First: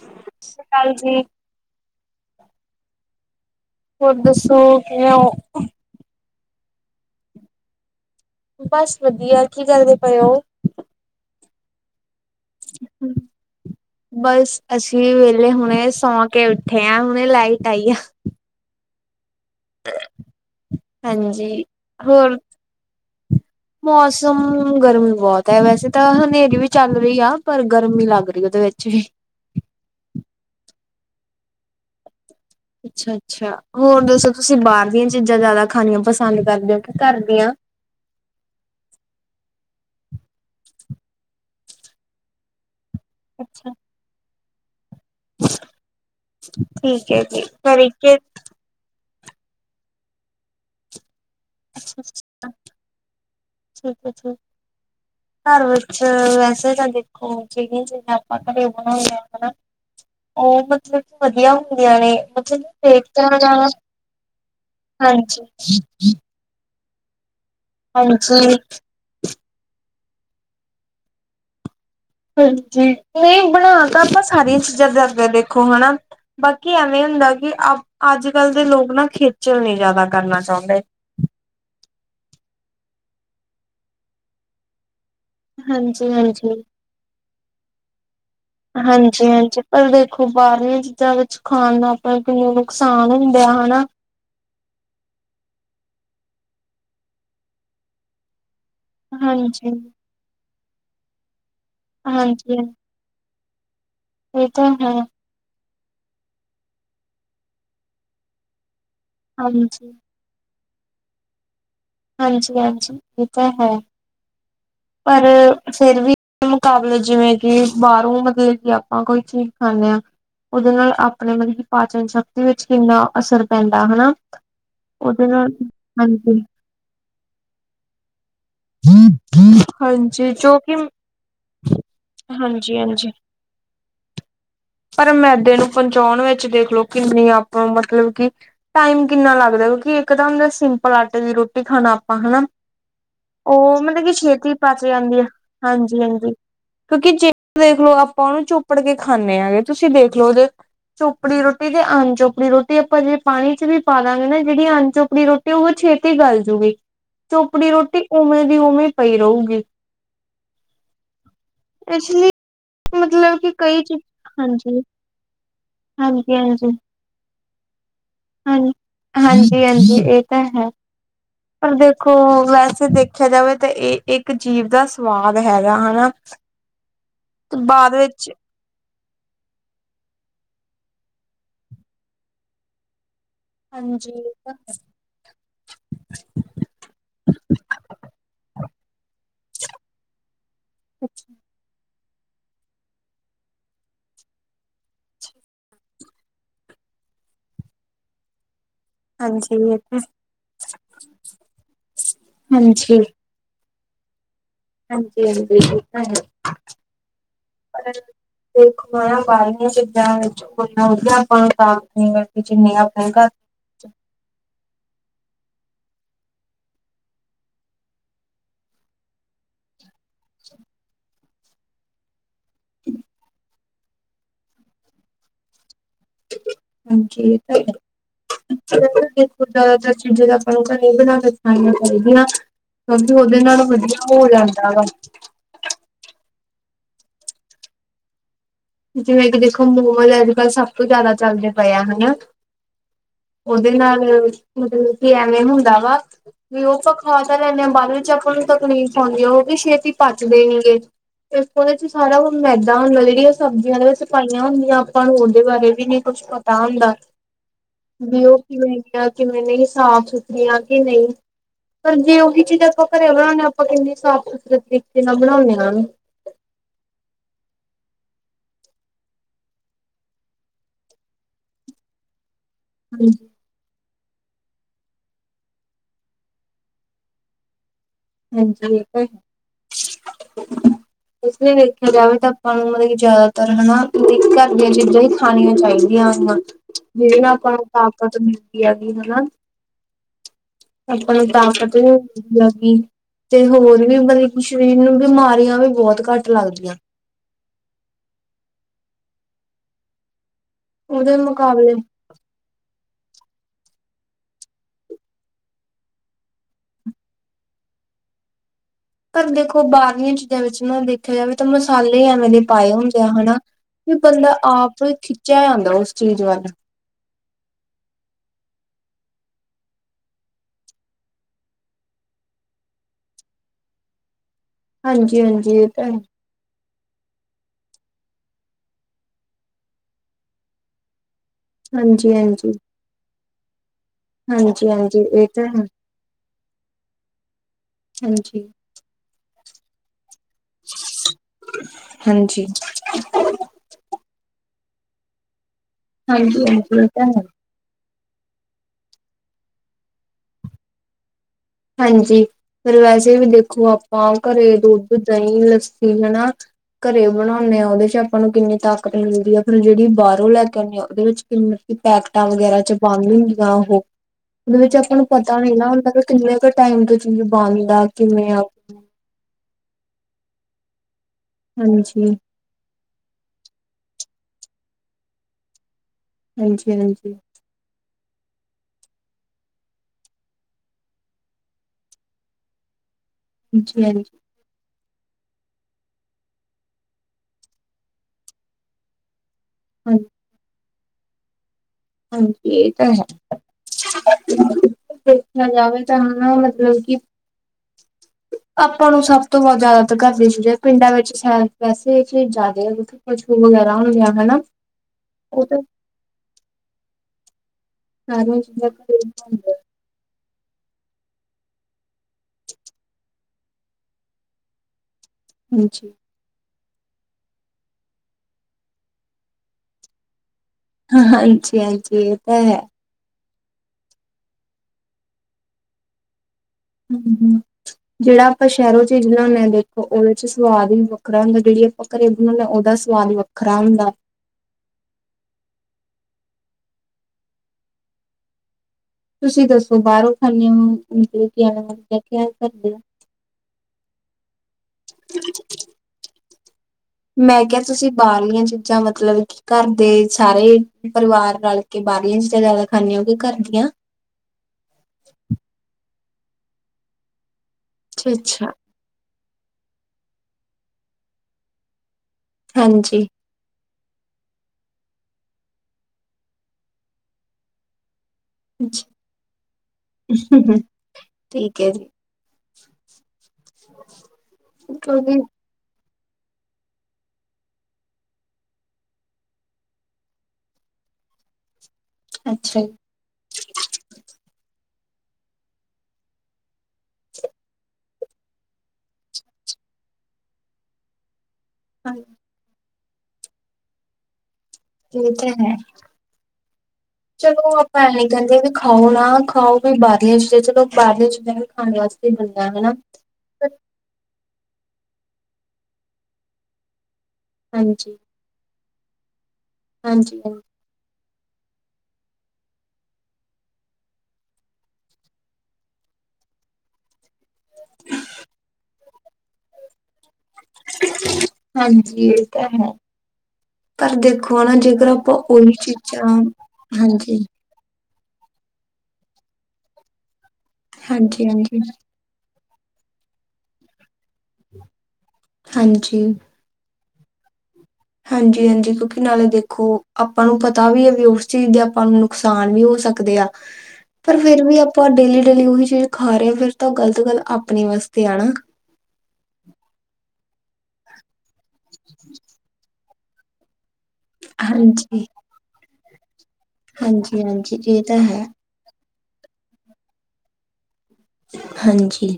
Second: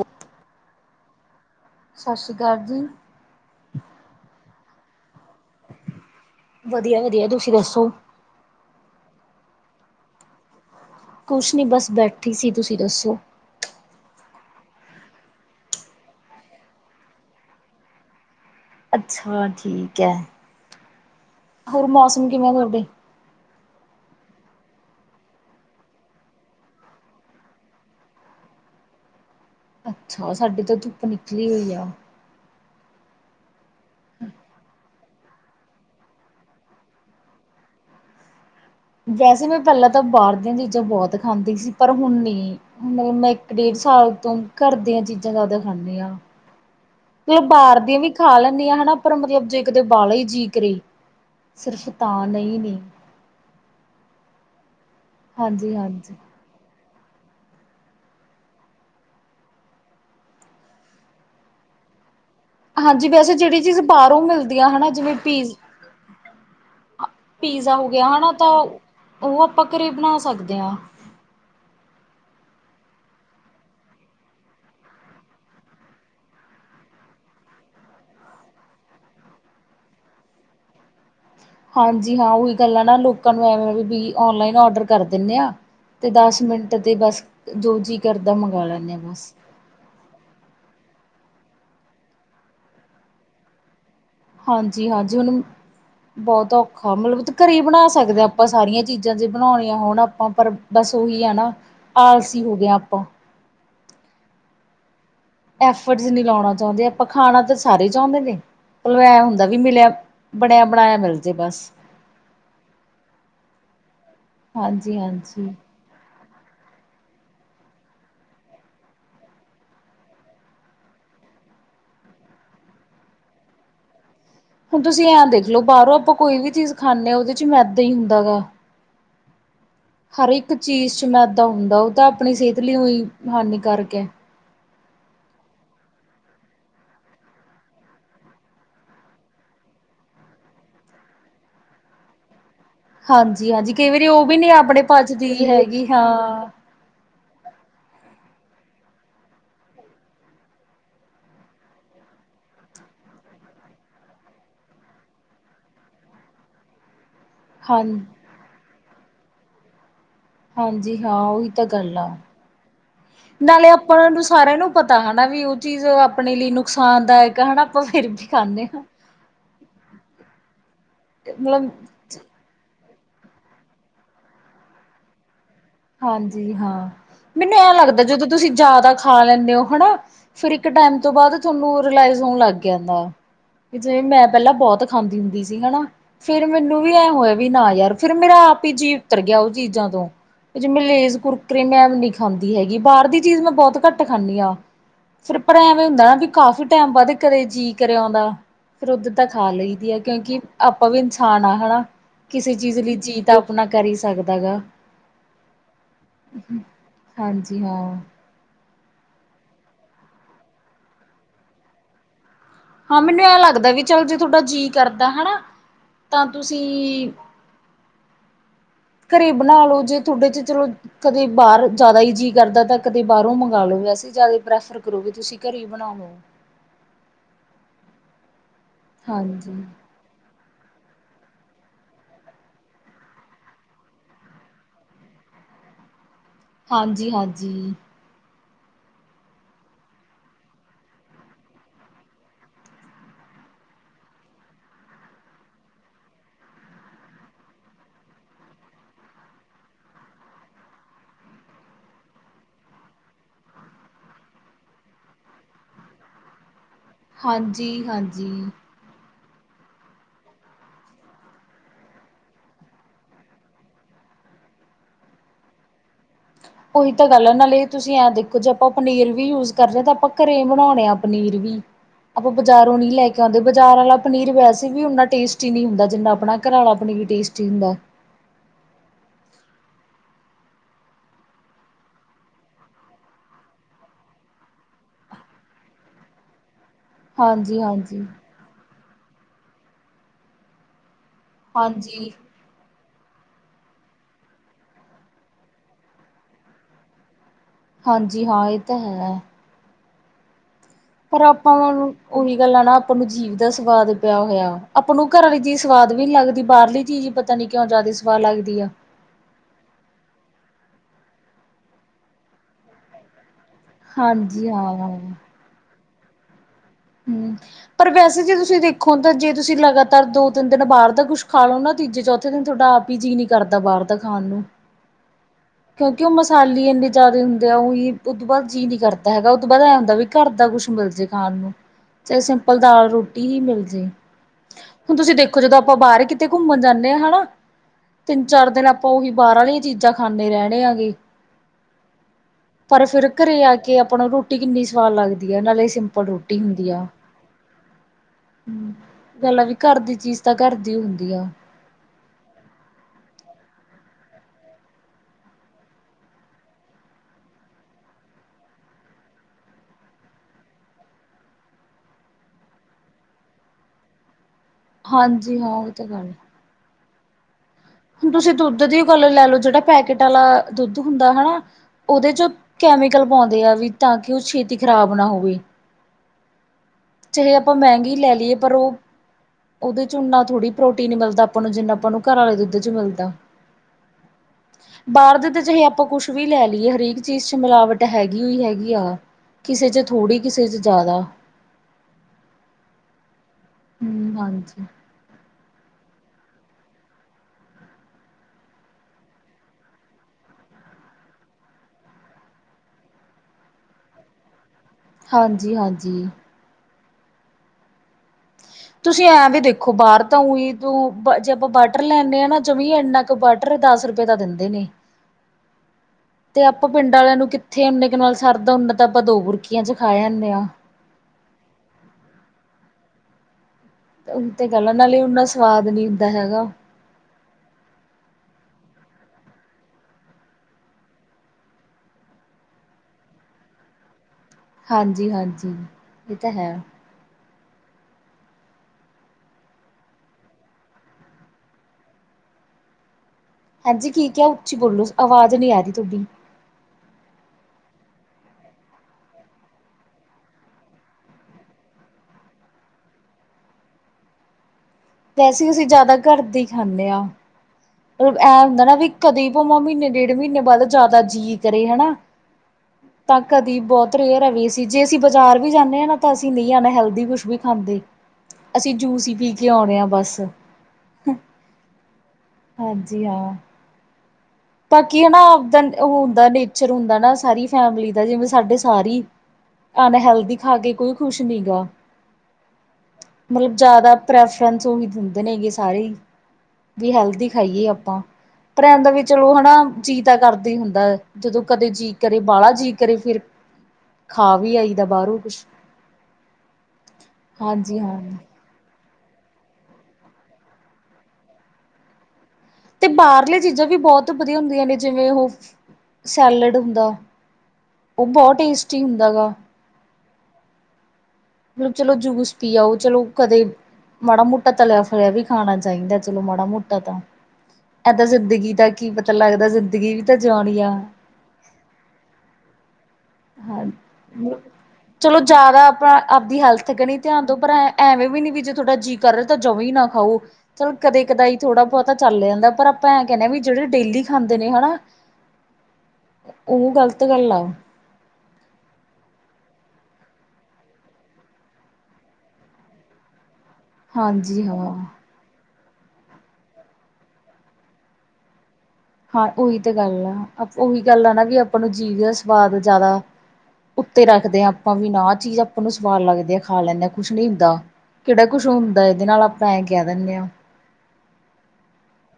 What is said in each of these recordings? ਸਤਿ ਸ੍ਰੀ ਅਕਾਲ ਜੀ। ਸਤਿ ਸ਼੍ਰੀ ਅਕਾਲ ਜੀ ਹੋਰ ਦਸੂ ਕਿਵੇਂ ਉਹ। ਵਧੀਆ- ਵਧੀਆ, ਤੁਸੀਂ ਦੱਸੋ। ਬਸ ਵਧੀਆ ਕੀ ਕਰਦੇ ਪਏ ਹੋ। ਕੁਛ ਨੀ ਬਸ ਬੈਠੀ ਸੀ ਤੁਸੀਂ ਦੱਸੋ। ਬਸ ਅਸੀਂ ਵੇਲੇ ਹੁਣੇ ਸੌਂ ਕੇ ਉਠੇ ਆ, ਹੁਣੇ ਲਾਈਟ ਆਈ ਆ। ਅੱਛਾ ਠੀਕ ਹੈ। ਹੋਰ ਮੌਸਮ ਕਿਵੇਂ ਤੁਹਾਡੇ। ਹ। ਮੌਸਮ ਗਰਮੀ ਬਹੁਤ ਹੈ, ਵੈਸੇ ਤਾਂ ਹਨੇਰੀ ਵੀ ਚੱਲ ਰਹੀ ਆ। ਪਰ ਗਰਮੀ ਲੱਗ ਰਹੀ ਉਹਦੇ ਵਿੱਚ ਵੀ। ਅੱਛਾ, ਸਾਡੀ ਤਾਂ ਧੁੱਪ ਨਿਕਲੀ ਹੋਈ ਆ। ਅੱਛਾ -ਅੱਛਾ, ਹੋਰ ਦੱਸੋ ਤੁਸੀਂ ਬਾਹਰ। ਬਾਹਰ ਦੀਆਂ ਚੀਜ਼ਾਂ ਜ਼ਿਆਦਾ ਖਾਣੀਆਂ ਪਸੰਦ ਕਰਦੇ ਹੋ ਕਿ ਘਰ ਦੀਆਂ। ਵੈਸੇ ਮੈਂ ਪਹਿਲਾਂ ਤਾਂ ਬਾਹਰ ਦੀਆਂ ਚੀਜ਼ਾਂ ਬਹੁਤ ਖਾਂਦੀ ਸੀ। ਪਰ ਹੁਣ ਨੀ। ਮਤਲਬ ਮੈਂ ਇੱਕ -ਡੇਢ ਸਾਲ ਤੋਂ ਘਰ ਦੀਆਂ ਚੀਜ਼ਾਂ ਜ਼ਿਆਦਾ ਖਾਂਦੀ ਹਾਂ। ਠੀਕ ਹੈ ਜੀ ਮਤਲਬ ਬਾਹਰ ਦੀਆਂ ਵੀ ਤਰੀਕੇ ਖਾ ਲੈਂਦੀ ਹਾਂ, ਹਨਾ। ਪਰ ਮਤਲਬ ਜੇ ਕਤੇ ਵਾਲਾ ਹੀ ਜੀ ਕਰੇ। ਸਿਰਫ ਤਾਂ ਨਹੀਂ -ਨਹੀਂ। ਠੀਕ ਹੈ ਠੀਕ ਘਰ ਹਾਂਜੀ ਵਿੱਚ ਹਾਂਜੀ ਵੈਸੇ ਤਾਂ। ਹੋ ਜ -ਜ ਆਪਾਂ ਕ ਬਣਾ ਹਨਣਾ। ਉਹ ਮਤਲਬ ਵਧੀਆ ਹੁੰਦੀਆਂ ਨੇ। ਠੀਕ ਵੈਸੇ ਹਾਂਜੀ। ਜਿਹੜੀ ਚੀਜ਼ ਬਾਹਰੋਂ ਮਿਲਦੀ ਆ ਹਨਾ ਜਿਵੇਂ ਪੀਜ਼ ਪੀਜ਼ਾ ਹੋ ਗਿਆ ਹਨਾ, ਤਾਂ ਹਾਂਜੀ, ਉਹ ਆਪਾਂ ਘਰੇ ਬਣਾ ਸਕਦੇ ਹਾਂ। ਹਾਂਜੀ। ਨਹੀਂ ਬਣਾ ਤਾਂ ਆਪਾਂ ਸਾਰੀਆਂ ਚੀਜ਼ਾਂ ਸਕਦੇ ਦੇਖੋ ਹਨਾ। ਬਾਕੀ ਐਵੇਂ ਹੁੰਦਾ ਕਿ ਅ ਅੱਜ ਕੱਲ ਦੇ ਲੋਕ ਨਾ ਖੇਚਲ ਨਹੀਂ ਜਿਆਦਾ ਕਰਨਾ ਚਾਹੁੰਦੇ। ਹਾਂਜੀ ਹਾਂ ਉਹੀ ਗੱਲ ਆ ਨਾ ਲੋਕਾਂ ਨੂੰ ਐਵੇਂ ਵੀ ਔਨਲਾਈਨ ਔਡਰ। ਕਰ ਦਿੰਨ ਆਂ, ਤੇ ਹਾਂਜੀ, ਦਸ ਹਾਂਜੀ। ਮਿੰਟ ਤੇ ਬਸ ਜੋ ਜੀ ਕਰਦਾ ਮੰਗਵਾ ਲੈਂਦੇ ਆਂ ਹਾਂਜੀ, ਬਸ। ਹਾਂਜੀ ਪਰ ਦੇਖੋ ਬਾਹਰਲੀਆਂ ਚੀਜ਼ਾਂ ਵਿੱਚ ਖਾਣ ਨੂੰ ਆਪਣਾ ਕਿਨੂੰ ਨੁਕਸਾਨ ਹੁੰਦਾ ਹਨਾ। ਹਾਂਜੀ -ਹਾਂਜੀ, ਹੁਣ ਬਹੁਤ ਔਖਾ ਮਤਲਬ ਘਰੇ ਹੀ ਬਣਾ ਸਕਦੇ ਹਾਂ ਆਪਾਂ ਸਾਰੀਆਂ ਚੀਜ਼ਾਂ। ਚੀਜ਼ਾਂ ਜੇ ਹਾਂਜੀ, ਬਣਾਉਣੀਆਂ ਹੋਣ ਆਪਾਂ ਪਰ ਬਸ ਉਹੀ ਹੈ ਨਾ ਆਲਸੀ ਹੋ ਹਾਂਜੀ ਗਿਆ ਆਪਾਂ। ਇਹ ਤਾਂ ਹੈ। ਐਫਡ ਨਹੀਂ ਲਾਉਣਾ ਚਾਹੁੰਦੇ ਆਪਾ, ਖਾਣਾ ਤਾਂ ਸਾਰੇ ਚਾਹੁੰਦੇ ਨੇ ਮਤਲਬ ਇਹ ਹੁੰਦਾ ਵੀ ਹਾਂਜੀ। ਮਿਲਿਆ ਬਣਿਆ ਬਣਾਇਆ ਮਿਲ ਜਾੇ ਬਸ। ਹਾਂਜੀ- ਹਾਂਜੀ। ਇਹ ਤਾਂ ਹੈ। ਹਾਂਜੀ ਪਰ। ਹਾਂਜੀ ਫਿਰ ਵੀ ਮੁਕਾਬਲੇ ਜਿਵੇਂ ਕਿ ਬਾਹਰੋਂ ਮਤਲਬ ਕਿ ਆਪਾਂ ਕੋਈ ਚੀਜ਼ ਖਾਂਦੇ ਹਾਂ। ਉਹਦੇ ਨਾਲ ਆਪਣੇ ਮਤਲਬ ਕਿ ਪਾਚਨ ਸ਼ਕਤੀ ਵਿੱਚ ਕਿੰਨਾ ਅਸਰ ਪੈਂਦਾ ਹੈਨਾ ਹੁਣ ਤੁਸੀਂ ਐ ਦੇਖ ਲੋ ਬਾਹਰੋਂ ਆਪਾਂ ਕੋਈ ਵੀ ਚੀਜ਼ ਖਾਂਦੇ ਹਾਂ, ਉਹਦੇ ਚ ਮੈਦਾ ਹੀ ਹੁੰਦਾ ਗਾ ਹਰ ਹਾਂਜੀ ਇੱਕ ਜੋ ਕਿ ਚੀਜ਼ ਚ ਮੈਦਾ ਹੁੰਦਾ, ਉਹ ਤਾਂ ਆਪਣੀ ਸਿਹਤ ਲਈ ਹਾਂਜੀ ਉਹੀ ਹਾਂਜੀ ਹਾਨੀਕਾਰਕ ਐ। ਪਰ ਮੈਦੇ ਨੂੰ ਪਹੁੰਚਾਉਣ ਵਿੱਚ ਦੇਖਲੋ ਕਿੰਨੀ ਆਪਾਂ ਮਤਲਬ ਕਿ ਟਾਈਮ ਕਿੰਨਾ ਲੱਗਦਾ ਕਿਉਂਕਿ ਇੱਕਦਮ ਸਿੰਪਲ ਆਟੇ ਦੀ ਰੋਟੀ ਖਾਣਾ ਆਪਾਂ ਹਨਾ ਹਾਂਜੀ ਹਾਂਜੀ ਉਹ ਕਈ ਮਤਲਬ ਵਾਰੀ ਕਿ ਉਹ ਵੀ ਨੀ ਛੇਤੀ ਆਪਣੇ ਪਾਚ ਜਾਂਦੀ ਆ। ਪਚਦੀ ਹੈਗੀ ਹਾਂਜੀ ਹਾਂਜੀ ਹਾਂ ਕਿਉਂਕਿ ਜੇ ਦੇਖਲੋ ਆਪਾਂ ਉਹਨੂੰ ਚੁੱਪੜ ਕੇ ਖਾਂਦੇ ਆਂਗੇ ਤੁਸੀਂ ਦੇਖਲੋ ਉਹਦੇ ਚੋਪੜੀ ਰੋਟੀ ਤੇ ਅੰਨ ਚੋਪੀ ਰੋਟੀ ਆਪਾਂ ਜੇ ਪਾਣੀ ਚ ਵੀ ਪਾ ਦਾਂਗੇ ਨਾ ਜਿਹੜੀ ਅੰਨ ਚੋਪੀ ਰੋਟੀ ਤੇਊ ਛੇਤੀ ਗੱਲ ਜੂਗੀ ਚੋਪੜੀ ਹਾਂ ਰੋਟੀ ਉਵੇਂ ਦੀ ਉਵੇਂ ਪਈ ਰਹੇਗੀ ਹਾਂਜੀ ਹਾਂ ਉਹੀ ਤਾਂ ਗੱਲ ਆ। ਇਸ ਲਈ ਮਤਲਬ ਕਿ ਨਾਲੇ ਕਈ ਚੀਜ਼ ਆਪਾਂ ਨੂੰ ਸਾਰਿਆਂ ਨੂੰ ਹਾਂਜੀ ਪਤਾ ਹਨਾ। ਵੀ ਉਹ ਚੀਜ਼ ਹਾਂਜੀ ਆਪਣੇ ਲਈ ਹਾਂਜੀ ਨੁਕਸਾਨਦਾਇਕ ਹਨਾ ਆਪਾਂ ਫਿਰ ਵੀ ਖਾਂਦੇ ਹਾਂ ਹਾਂਜੀ-ਹਾਂਜੀ ਇਹ ਤਾ ਹੈ। ਮਤਲਬ ਪਰ ਦੇਖੋ ਵੈਸੇ ਦੇਖਿਆ ਜਾਵੇ ਤਾਂ ਇਹ ਇੱਕ ਜੀਵ ਦਾ ਸਵਾਦ ਹੈਗਾ ਹਨਾ। ਹਾਂਜੀ ਹਾਂ ਤੇ ਮੈਨੂੰ ਐਂ ਬਾਅਦ ਲੱਗਦਾ ਜਦੋਂ ਵਿੱਚ ਤੁਸੀਂ ਜਾਦਾ ਖਾ ਲੈਂਦੇ ਹੋ ਹਨਾ। ਫਿਰ ਇੱਕ ਟਾਈਮ ਤੋਂ ਬਾਅਦ ਤੁਹਾਨੂੰ ਰਿਲਾਇਜ਼ ਹੋਣ ਲੱਗ ਜਾਂਦਾ ਵੀ ਜਿ ਹਾਂਜੀ ਮੈਂ ਪੈਲਾਂ ਬੋਤ ਖਾਂਦੀ ਹੁੰਦੀ ਸੀ ਹਨਾ। ਫਿਰ ਮੈਨੂੰ ਵੀ ਐਂ ਹੋਇਆ ਵੀ ਨਾ ਯਾਰ ਫਿਰ ਮੇਰਾ ਆਪ ਹੀ ਜੀਅ ਉਤਰ ਗਿਆ ਓ ਚੀਜ਼ਾਂ ਤੋਂ ਜਿ ਮਲੇਜ ਹਾਂਜੀ ਕੁਰਕਰੇ ਮੈਂ ਨੀ ਖਾਂਦੀ ਹੈਗੀ ਬਾਰ ਦੀ ਚੀਜ਼ ਮੈਂ ਬਹੁਤ ਘੱਟ ਖਾਂਦੀ ਹਾਂ। ਫਿਰ ਪਰ ਐਵੇਂ ਹੁੰਦਾ ਨਾ ਵੀ ਕਾਫੀ ਟਾਈਮ ਵੱਧ ਕਦੇ ਜੀਅ ਕਰ ਆਉਂਦਾ। ਫਿਰ ਉਧ ਤਾਂ ਖਾ ਹਾਂਜੀ ਲਈ ਦੀ ਆ ਹਾਂਜੀ ਕਿਉਂਕਿ ਆਪਾਂ ਵੀ ਇਨਸਾਨ ਹ ਹਨਾ ਕਿਸੇ ਚੀਜ਼ ਲਈ ਹਾਂਜੀ ਜੀ ਤਾ ਆਪਣਾ ਕਰੀ ਸਕਦਾ ਗਾ। ਹਾਂਜੀ-ਹਾਂਜੀ ਬਿਲਕੁਲ ਹਾਂਜੀ ਹਾਂ। [inaudible] ਹਾਂ ਆਪਣੇ ਮੈਨੂੰ ਘਰ ਇਹ ਲੱਗਦਾ ਵੀ ਚ ਚੱਲ ਜੇ ਤੁਹਾਡਾ ਜੀਅ ਕਰਦਾ ਹਨਾ ਤਾਂ ਤੁਸੀਂ ਘਰੇ ਬਣਾ ਲੋ ਜੇ ਤੁਹਾਡੇ 'ਚ ਚਲੋ ਕਦੇ ਬਾਹਰ ਜਾਦਾ ਹੀ ਜੀਅ ਕਰਦਾ ਤਾਂ ਕਦੇ ਬਾਰੋਂ ਮੰ ਲੋ ਵੈਸੀਂ ਜਾਦਾ ਪ੍ਰੈਫਰ ਕਰੋ ਵੀ ਤੁਸੀਂ ਘਰੇ ਹੀ ਬਣਾ ਲੋ। [inaudible] ਪਰ ਹਾਂਜੀ, ਓ ਤਾਂ ਇਹ ਬਣਾ ਕੇ ਸਿਖਾਈਆਂ ਚਾਹੀਦੀਆਂ ਕਿਉਂਕਿ ਉਹਦੇ ਨਾਲ ਵਧੀਆ ਹੋ ਜਾਂਦਾ ਵਾ। ਹਾਂਜੀ-ਹਾਂਜੀ ਜਿਵੇਂ ਕਿ ਦੇਖੋ ਮੋਲ ਅੱਜ ਕੱਲ੍ਹ ਸਭ ਤੋਂ ਜਾਦਾ ਚੱਲਦੇ ਪਏ ਆ ਹਨਾ। ਉਹਦੇ ਨਾਲ ਮਤਲਬ ਕਿ ਐਂਵੇ ਹੁੰਦਾ ਵਾ। ਵੀ ਓ ਅਪਾ ਖਾ ਤਾਂ ਲੈਂਨਦੇ ਆਂ ਬਾਦ ਵਿੱਚ ਆਪਾਂ ਨੂੰ ਤਕਲੀਫ਼ ਆਉਂਦੀ ਹੈ ਓ ਵੀ ਛੇਤੀ ਪਚਦੇ ਨੀ ਗੇ। ਤੇ ਉਹਦੇ 'ਚ ਸਾਰਾ ਕੁ ਮੈਦਾ ਹੁੰਦਾ ਜਿਹੜੀ ਓ ਸਬਜ਼ੀਆਂ ਦੇ ਵਿੱਚ ਪਾਈਆਂ ਹੁੰਦੀਆਂ ਆਪਾਂ ਨੂੰ ਉਹਦੇ ਬਾਰੇ ਵੀ ਨਈ ਕੁੱਛ ਪਤਾ ਹੁੰਦਾ। ਹਾਂਜੀ, ਵੀ ਓ ਹਾਂਜੀ। ਕਿਵੇਂ ਦੀ ਕਿਵੇਂ ਨਹੀਂ ਸਾਫ ਸੁਥਰੀਆਂ ਕਿ ਨਈ ਪਰ ਜੇ ਉਹੀ ਚੀਜ਼ ਆਪਾਂ ਘਰੇ ਬਣਾਣੇ ਹਾਂ ਆਪਾਂ ਕਿੰਨੀ ਸਾਫ਼ ਸੁਥਰੇ ਤਰੀਕੇ ਨਾਲ ਬਣਾਉਣੇ ਹਨ। ਉਹੀ ਤਾਂ ਗੱਲ ਹੈ ਨਾਲੇ ਤੁਸੀਂ ਐਂ ਦੇਖੋ ਜੇ ਆਪਾਂ ਪਨੀਰ ਵੀ ਯੂਜ ਕਰ ਰਏ ਤਾਂ ਆਪਾਂ ਘਰੇ ਬਣਾਉਣੇ ਆ ਪਨੀਰ ਵੀ [unintelligible] ਆਪਾਂ ਬਾਜ਼ਾਰੋਂ ਨੀ ਲੈ ਕੇ ਆਉਂਦੇ। ਬਾਜ਼ਾਰ ਵਾਲਾ ਪਨੀਰ ਵੈਸੇ ਵੀ ਉਨਾ ਟੇਸਟੀ ਨਈ ਹੁੰਦਾ ਜਿੰਨਾ ਆਪਣਾ ਘਰ ਆਲਾ ਪਨੀਰ ਟੇਸਟੀ ਹੁੰਦਾ। [inaudible] ਇਸ ਲਈ ਦੇੇਖਿਆ ਜਾਵੇ ਤਾਂ ਆਪਾਂ ਨੂੰ ਮਤਲਬ ਕਿ ਜਾਦਾਤਰ ਹਨਾ ਘਰ ਦੀਆਂ ਚੀਜ਼ਾਂ ਹੀ ਖਾਣੀਆਂ ਚਾਹੀਦੀਆਂ ਹਨ। ਹਾਂਜੀ, ਹਾਂਜੀ, ਹਾਂਜੀ, [inaudible] [inaudible] ਤੇ ਹੋਰ ਵੀ ਮਤਲਬ ਸਰੀਰ ਨੂੰ ਬਿਮਾਰੀਆਂ ਵੀ ਬਹੁਤ ਘੱਟ ਲੱਗਦੀਆਂ। ਹਾਂਜੀ ਹਾਂ ਇਹ ਤਾ ਹੈ। ਉਹਦੇ ਪਰ ਆਪਾਂ ਓ ਮੁਕਾਬਲੇ ਨੂੰ ਉਹੀ ਗੱਲਾਂ ਨਾ ਆਪਾਂ ਨੂੰ ਜੀਵ ਦਾ ਸਵਾਦ ਪਿਆ ਹੋਇਆ ਆਪਾਂ ਨੂੰ ਘਰਾਂ ਦੀ ਸਵਾਦ ਵੀ ਨੀ ਲੱਗਦੀ ਬਾਰਲੀ ਚੀਜ਼ ਪਤਾ ਨੀ ਕਿਉਂ ਜਾਦੀ ਸਵਾਦ ਲੱਗਦੀ ਆ। ਪਰ ਦੇਖੋ ਬਾਰਲੀਆਂ ਚੀਜ਼ਾਂ ਵਿੱਚ ਨਾ ਦੇਖਿਆ ਜਾਵੇ ਤਾਂ ਮਸਾਲੇ ਐਵੇਂ ਦੇ ਪਾਏ ਹੁੰਦੇ ਆ ਹਨਾ। ਵੀ ਬੰਦਾ ਹਾਂਜੀ ਆਪ ਹਾਂ। ਖਿੱਚਿਆ ਜਾਂਂਦਾ ਉਸ ਚੀਜ਼ ਵੱਲ ਹੂੰ ਪਰ ਵੈਸੇ ਜੇ ਤੁਸੀਂ ਦੇਖੋ ਤਾਂ ਜੇ ਤੁਸੀਂ ਲਗਾਤਾਰ ਦੋ ਤਿੰਨ ਦਿਨ ਬਾਰ ਦਾ ਕੁੱਛ ਖਾ ਲੋ ਨਾ ਤੀਜੇ ਚੌਥੇ ਦਿਨ ਤੁਹਾਡਾ ਜੀਅ ਨਈ ਕਰਦਾ ਬਾਰ ਦਾ ਖਾਣ ਨੂੰ ਹਾਂਜੀ-ਹਾਂਜੀ ਇਹ ਤਾ ਹੈ। ਖਾਲੀ ਇੰਨੇ ਜ਼ਿਆਦਾ ਹੁੰਦੇ ਆ, ਉਹੀ ਉਹ ਤੋਂ ਬਾਅਦ ਜੀਅ ਨੀ ਕਰਦਾ ਹੈਗਾ, ਉਹਦ ਤੋਂ ਬਾਅਦ ਐ ਹੁੰਦਾ ਵੀ ਘਰਦਾ ਕੁੱਛ ਮਿਲ ਜੇ ਖਾਣ ਨੂੰ। ਹਾਂਜੀ ਚ' ਹਾਂਜੀ ਸਿੰਪਲ ਦਾਲ ਰੋਟੀ ਹੀ ਮਿਲ ਜੇ। ਹਾਂਜੀ ਹੁਣ, ਹਾਂਜੀ ਤੁਸੀਂ ਇਹ ਦੇਖੋ ਤਾਂ ਜਦੋਂ ਹੈ ਆਪਾਂ ਬਾਹਰ ਕਿਤੇ ਘੁੰਮਣ ਜਾਂਦੇ ਹਾਂ, ਹਨਾ? ਤਿੰਨ ਹਾਂਜੀ ਚਾਰ ਦਿਨ ਆਪ ਉਹੀ ਬਾਹਰ ਵਾਲੀਆਂ ਚੀਜ਼ਾਂ ਖਾਂਦੇ ਰਹਿਣੇ ਆ ਗੇ। ਹਾਂਜੀ ਪਰ ਫਿਰ ਘਰੇ ਆ ਕੇ ਆਪਾਂ ਨੂੰ ਰੋਟੀ ਕਿੰਨੀ ਸਵਾਦ ਲੱਗਦੀ ਹੈ। ਨਾਲੇ ਸਿ ਹਾਂਜੀ-ਹਾਂਜੀ ਇਹ ਤਾਂ ਹੈ। ਗੱਲ ਆ ਵੀ ਘਰ ਦੀ ਚੀਜ਼ ਤਾਂ ਘਰ ਦੀ ਹੁੰਦੀ ਆ। ਹਾਂਜੀ। ਫਿਰ ਵੈਸੇ ਵੀ ਦੇਖੋ ਆਪਾਂ ਘਰੇ ਦੁੱਧ, ਦਹੀਂ, ਲੱਸੀ ਹਨਾ। ਘਰੇ ਬਣਾਉਂਦੇ ਆ ਉਹਦੇ ਚ' ਆਪਾਂ ਨੂੰ ਕਿੰਨੀ ਤਾਕਤ ਮਿਲਦੀ ਹੈ, ਫਿਰ ਜਿਹੜੀ ਬਾਹਰੋਂ ਲੈ ਕੇ ਆਉਂਦੇ ਆ ਉਹਦੇ ਵਿੱਚ ਕਿੰਨੀ ਪੈਕਟਾਂ ਵਗੈਰਾ ਚ' ਬੰਦ ਹੁੰਦੀਆਂ ਉਹ, ਉਹਦੇ ਵਿੱਚ ਆਪਾਂ ਨੂੰ ਪਤਾ ਹਾਂਜੀ ਹਾਂ ਨਹੀਂ ਨਾ ਉਹ ਤਾਂ ਹੁੰਦਾ [inaudible] ਗੱਲ ਮੇਰੇ ਕੋਲ ਟਾਈਮ ਤੋਂ ਚੀ ਬਣਦਾ। ਹੁਣ ਕਿਵੇਂ ਤੁਸੀਂ ਆ ਦੁੱਧ ਦੀ ਗੱਲ ਲੈ ਲਓ, ਜਿਹੜਾ ਪੈਕੇਟ ਵਾਲਾ ਦੁੱਧ ਹੁੰਦਾ ਹਨਾ। ਹਾਂਜੀ ਉਹਦੇ ਚ' ਕੈਮੀਕਲ ਪਾਉਂਦੇ ਆ, ਵੀ ਤਾਂ ਕਿ ਉਹ ਛੇਤੀ ਖ਼ਰਾਬ ਨਾ ਹੋਵੇ। ਹਾਂਜੀ-ਹਾਂਜੀ। ਚਾਹੇ ਆਪਾਂ ਮਹਿੰਗੀ ਲੈ ਲਈਏ, ਪਰ ਉਹ ਉਹਦੇ ਚ' ਨਾ ਥੋੜ੍ਹੀ ਪ੍ਰੋਟੀਨ ਮਿਲਦਾ, ਆਪਾਂ ਨੂੰ ਜਿੰਨਾ ਆਪਾਂ ਨੂੰ ਘਰਾਂ ਦੁੱਧ ਚ' ਮਿਲਦਾ। ਜ [inaudible] ਬਾਹਰ ਦੇ ਤਾਂ ਚੇ' ਆਪਾਂ ਕੁਛ ਵੀ ਲੈ ਲਈਏ, ਹਰੇਕ ਚੀਜ਼ ਚ ਮਿਲਾਵਟ ਹੈਗੀ ਹੋਈ ਹੈਗੀ ਆ। ਕਿਸੇ ਚ' ਥੋੜੀ, ਕਿਸੇ ਚ' ਜ਼ਿਆਦਾ। ਹਾਂਜੀ। ਇਹ ਤਾਂ ਹੈ। ਹਮ, ਹਾਂਜੀ। ਦੇਖਿਆ ਜਾਵੇ ਤਾਂ ਹਨਾ ਮਤਲਬ ਕਿ ਆਪਾਂ ਨੂੰ ਸਭ ਤੋਂ ਬਹੁਤ ਜ਼ਿਆਦਾ ਤਾਂ ਕਰਦੀ ਚ' ਪਿੰਡਾਂ ਵਿੱਚ ਸ ਵੈਸੇ ਇਹ ਚੀਜ਼ ਜ਼ਿਆਦਾ ਆ। [unintelligible] ਵਗੈਰਾ ਹੋ ਗਿਆ ਹਨਾ? ਉਹ ਤਾਂ ਹਾਂਜੀ-ਹਾਂਜੀ। ਸਾਰੇ ਤੁਸੀਂ ਐਂ ਵੀ ਦੇ ਖੋ ਬਾਹਰ ਤਾਂ ਈ ਤੂੰ ਜੇ ਆਪਾਂ ਬਟਰ ਲੈਂਦੇ ਹਾਂ, ਨਾ ਜਮੀ ਇੰਨਾ ਕੁ ਬਟਰ ਦਸ ਰੁਪਏ ਦਾ ਦਿੰਦੇ ਨੇ। ਹਾਂਜੀ। ਤੇ ਆਪਾਂ ਪਿੰਡ ਵਾਲਿਆਂ ਨੂੰ ਕਿੱਥੇ ਉ ਨਾਲ ਸਰਦਾ ਨਾ ਤਾਂ ਆਪਾਂ ਦੋ ਬੁਰਕੀਆਂ ਚ' ਖਾ ਜਾਂਦੇ ਹਾਂ। ਹਾਹਾ, ਹਾਂਜੀ-ਹਾਂਜੀ ਇਹ ਤਾਂ ਹੈ। ਉਹ ਤੇ ਗੱਲਾਂ ਆ, ਨਾਲੇ ਓਨਾਂ ਸਵਾਦ ਨੀ ਹੁੰਦਾ ਹੈਗਾ। ਹਮ-ਹਮ, ਜਿਹੜਾ ਆਪਾਂ ਸ਼ਹਿਰੋਂ ਚੀਜ਼ ਲਿਆਉਦੇ ਹਾਂ, ਦੇਖੋ ਉਹਦੇ ਚ ਸਵਾਦ ਵੀ ਵੱਖਰਾ ਹੁੰਦਾ ਜਿਹੜੀ ਆ ਉਹ [inaudible] ਉਹਦਾ ਸਵਾਦ ਵੱਖਰਾ ਹੁੰਦਾ। ਹਾਂਜੀ-ਹਾਂਜੀ, ਇਹ ਤਾਂ ਹੈ। ਤੁਸੀਂ ਦੱਸੋ ਬਾਹਰੋਂ [unintelligible] ਹਾਂਜੀ ਕੀ ਕਿਹਾ? ਉੱਚੀ ਬੋਲੋ, ਆਵਾਜ਼ ਨੀ ਆ ਰਹੀ ਤੁਹਾਡੀ। ਮੈਂ ਕਿਹਾ ਤੁਸੀਂ ਬਾਹਰਲੀਆਂ ਚੀਜ਼ਾਂ ਮਤਲਬ ਕੀ ਘਰ ਦੇ ਸਾਰੇ ਪਰਿਵਾਰ ਰਲ ਕੇ ਬਾਹਰੀਆਂ ਚੀਜ਼ਾਂ ਜਿਆਦਾ ਖਾਂਆਂ ਹੋ ਕੇ ਘਰ ਦੀਆਂ? ਵੈਸੇ ਅਸੀਂ ਜਿਆਦਾ ਘਰ ਦੀ ਹੀ ਖਾਂਦੇ ਹਾਂ। ਅੱਛਾ ਮਤਲਬ, ਇਹ ਅੱਛਾ। ਹੁੰਦਾ ਨਾ ਵੀ ਕਦੇ ਭਾਵਾਂ ਮਹੀਨੇ ਡੇਢ ਮਹੀਨੇ ਬਾਅਦ ਜ਼ਿਆਦਾ ਜੀਅ ਕਰੇ ਹਨਾ। ਹਾਂਜੀ। ਤਾਂ ਕਦੀ ਬਹੁਤ ਰੇਅਰ ਆ ਵੀ ਅਸੀ ਜੇ ਅਸੀਂ ਬਾਜ਼ਾਰ ਵੀ ਜਾਂਦੇ ਹਾਂ ਨਾ ਤਾਂ ਅਸੀਂ ਨੀ ਅਨਹੈਲਦੀ ਕੁਛ ਵੀ ਖਾਂਦੇ। ਅਸੀਂ ਜੂਸ ਹੀ ਪੀ ਕੇ ਆਉਣੇ ਆਂ ਬਸ। ਠੀਕ ਹੈ ਜੀ। ਹਾਂਜੀ ਹਾਂ। ਫਰੂਟਸ। ਬਾਕੀ ਹਨਾ ਆਪਦਾ, ਉਹ ਹੁੰਦਾ ਨੇਚਰ ਹੁੰਦਾ ਨਾ, ਸਾਰੀ ਫੈਮਲੀ ਦਾ, ਜਿਵੇਂ ਸਾਡੇ ਸਾਰੀ। ਅਣ ਹੈਲਦੀ ਖਾ ਕੇ ਕੋਈ ਖੁਸ਼ ਨੀ ਗਾ। ਅੱਛਾ ਜੀ। ਮਤਲਬ ਜ਼ਿਆਦਾ ਪ੍ਰੈਫਰੈਂਸ ਉਹੀ ਦਿੰਦੇ ਨੇ ਗੇ ਸਾਰੇ ਹੀ। ਵੀ ਹੈਲਦੀ ਖਾਈਏ ਆਪਾਂ, ਪਰ ਇਹ ਹੁੰਦਾ ਵੀ ਚਲੋ ਹਨਾ ਜੀ ਤਾਂ ਕਰਦੇ ਹੀ ਹੁੰਦਾ। ਜਦੋਂ ਕਦੇ ਜੀਅ ਹਾਂਜੀ ਕਰੇ, ਬਾਹਲਾ ਜੀਅ ਕਰੇ ਫਿਰ ਖਾ ਵੀ ਆਈਦਾ। ਇਹ ਤੇ ਹੈ ਚਲੋ ਹਾਂਜੀ ਆਪਾਂ ਐ ਹਾਂ ਨਹੀਂ ਕਹਿੰਦੇ ਵੀ। ਖਾਓ ਨਾ ਖਾਓ ਵੀ ਬਾਹਰਲੀਆਂ ਚੀਜ਼ਾਂ ਚਲੋ ਬਾਹਰਲੀਆਂ ਚੀਜ਼ਾਂ ਵੀ ਖਾਣ ਵਾਸਤੇ ਬਣਿਆ ਨੇ ਨਾ। ਨਹੀਂ ਬਾਹਰਲੀਆਂ ਚੀਜ਼ਾਂ ਵੀ ਬਹੁਤ ਵਧੀਆ ਹੁੰਦੀਆਂ ਨੇ, ਜਿਵੇਂ ਉਹ ਸੈਲਡ ਹੁੰਦਾ। ਹਾਂਜੀ। ਉਹ ਬਹੁਤ ਟੇਸਟੀ ਹੁੰਦਾ ਗਾ। ਹਾਂਜੀ ਹਾਂਜੀ। ਮਤਲਬ ਚਲੋ ਜੂਸ ਪੀ ਆਓ। ਚਲੋ ਕਦੇ। ਮਾੜਾ ਮੋਟਾ ਤਲਿਆ ਫਲਿਆ ਵੀ ਖਾਣਾ ਚਾਹੀਦਾ, ਚਲੋ ਮਾੜਾ ਮੋਟਾ ਤਾਂ। ਇਹ ਤਾਂ ਜ਼ਿੰਦਗੀ ਦਾ ਕੀ ਪਤਾ ਲੱਗਦਾ, ਜ਼ਿੰਦਗੀ ਵੀ ਤਾਂ ਜਿਉਣੀ ਆਂ। ਹਾਂਜੀ ਇਹ ਤਾਂ ਹੈ। ਪਰ ਹਾਂਜੀ ਦੇਖੋ ਨਾ ਜੇਕਰ ਆਪਾਂ ਚਲੋ ਉਹੀ ਜ਼ਿਆਦਾ ਆਪਣਾ ਚੀਜ਼ਾਂ ਆਪਦੀ ਹੈਲਥ ਵੱਲ ਹਾਂਜੀ ਧਿਆਨ ਦਿਓ ਪਰ। ਐਵੇਂ ਵੀ ਨੀ ਵੀ ਜੇ ਥੋੜਾ ਜੀਅ ਕਰ ਰਿਹਾ ਤਾਂ ਜਮਾਂ ਹੀ ਨਾ ਖਾਓ ਚਲੋ ਕਦੇ ਹਾਂਜੀ ਕਦਾਈ ਹਾਂਜੀ ਥੋੜਾ ਬਹੁਤਾ। ਚੱਲ ਜਾਂਦਾ, ਪਰ ਆਪਾਂ ਐ ਕਹਿੰਦੇ ਹਾਂ ਵੀ, ਜਿਹੜੇ ਡੇਲੀ ਖਾਂਦੇ ਨੇ ਹਨਾ। ਹਾਂਜੀ ਉਹ ਗ਼ਲਤ ਗੱਲ ਆ। ਹਾਂਜੀ ਹਾਂਜੀ ਕਿਉਂਕਿ ਨਾਲੇ ਦੇਖੋ ਆਪਾਂ ਨੂੰ ਪਤਾ ਵੀ ਹੈ, ਵੀ ਉਸ ਚੀਜ਼ ਦੇ ਆਪਾਂ ਨੂੰ ਨੁਕਸਾਨ ਵੀ ਹੋ ਸਕਦੇ ਆ। ਹੂੰ। ਪਰ ਫੇਰ ਹਾਂਜੀ ਹਾਂ। ਵੀ ਆਪਾਂ ਡੇਲੀ ਡੇਲੀ ਉਹੀ ਚੀਜ਼ ਖਾ ਰਹੇ ਹਾਂ। ਫਿਰ ਤਾਂ ਉਹ ਗ਼ਲਤ ਗੱਲ ਆਪਣੇ ਵਾਸਤੇ ਆ ਨਾ। ਹਾਂ ਉਹੀ ਤੇ ਗੱਲ ਆ, ਉਹੀ ਗੱਲ ਆ ਨਾ ਵੀ ਆਪਾਂ ਨੂੰ ਜੀਭ ਦਾ ਸਵਾਦ ਜ਼ਿਆਦਾ। ਉੱਤੇ ਰੱਖਦੇ ਹਾਂ ਆਪਾਂ ਵੀ ਨਾ ਹਾਂਜੀ, ਆਹ ਚੀਜ਼ ਆਪਾਂ ਨੂੰ ਸਵਾਦ ਲੱਗਦੇ ਆ। ਖਾ ਲੈਂਦੇ ਹਾਂ ਕੁੱਛ ਨੀ ਹਾਂਜੀ-ਹਾਂਜੀ ਹੁੰਦਾ, ਇਹ ਤਾਂ ਹੈ, ਕਿਹੜਾ ਕੁੱਛ ਹੁੰਦਾ ਇਹਦੇ ਨਾਲ, ਆਪਾਂ ਐਂ ਕਹਿ ਦਿੰਦੇ ਹਾਂ। ਹਾਂਜੀ।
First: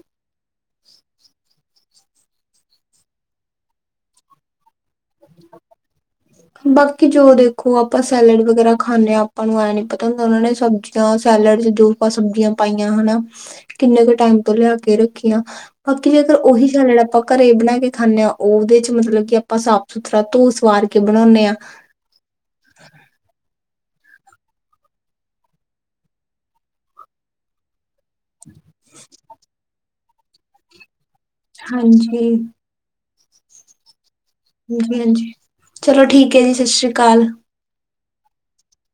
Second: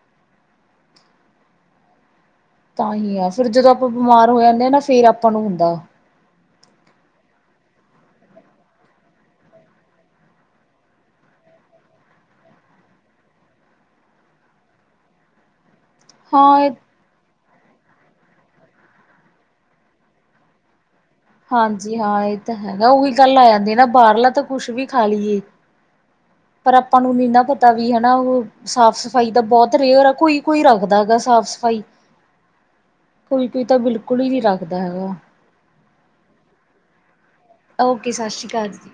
ਤਾਂ ਹੀ ਆ ਫਿਰ ਜਦੋਂ ਆਪਾਂ ਬਿਮਾਰ ਹੋ ਜਾਂਦੇ ਆਂ ਨਾ ਫੇਰ ਆਪਾਂ ਨੂੰ ਹੁੰਦਾ। ਬਾਕੀ ਜੋ ਦੇਖੋ ਆਪਾਂ ਸੈਲਡ ਵਗੈਰਾ ਖਾਂਦੇ ਹਾਂ, ਆਪਾਂ ਨੂੰ ਐ ਨੀ ਪਤਾ ਹੁੰਦਾ ਉਹਨਾਂ ਨੇ ਸਬਜ਼ੀ। ਜਾਂ ਸੈਲਡ 'ਚ ਜੋ ਆਪਾਂ ਸਬਜ਼ੀਆਂ ਪਾਈਆਂ ਹਨਾ, ਕਿੰਨੇ ਕੁ ਟਾਈਮ ਤੋਂ ਲਿਆ ਕੇ ਰੱਖੀਆਂ। ਅੱਗੇ ਅਗਰ ਹਾਂ ਉਹੀ ਇਹ ਸ਼ੈਲਡ ਆਪਾਂ। ਘਰੇ ਬਣਾ ਕੇ ਖਾਂਦੇ ਹਾਂ। ਉਹਦੇ 'ਚ ਮਤਲਬ ਕਿ ਆਪਾਂ ਸਾਫ਼ ਸੁਥਰਾ ਧੋ ਸਵਾਰ ਕੇ ਬਣਾਉਂਦੇ ਹਾਂ। ਜੀ ਹਾਂ। ਇਹ ਤਾਂ ਹੈਗਾ ਉਹੀ ਗੱਲ ਆ ਜਾਂਦੀ ਨਾ ਬਾਹਰਲਾ ਤਾਂ ਕੁਛ ਵੀ ਖਾ ਲਈਏ। ਪਰ ਆਪਾਂ ਨੂੰ ਨਹੀਂ ਨਾ ਪਤਾ ਵੀ ਹਨਾ ਉਹ ਸਾਫ਼ ਸਫ਼ਾਈ ਦਾ ਬਹੁਤ ਰੇਅਰ ਹੈ। ਕੋਈ ਕੋਈ ਰੱਖਦਾ ਗਾ ਸਾਫ਼। ਸਫ਼ਾਈ ਹਾਂਜੀ, ਕੋਈ ਕੋਈ ਤਾਂ ਬਿਲਕੁਲ ਹੀ ਨਹੀਂ ਰੱਖਦਾ। ਹੈਗਾ। ਹਾਂਜੀ ਚਲੋ ਠੀਕ ਹੈ ਜੀ। ਸਤਿ ਸ਼੍ਰੀ ਅਕਾਲ। ਓਕੇ ਸਤਿ ਸ਼੍ਰੀ ਅਕਾਲ ਜੀ।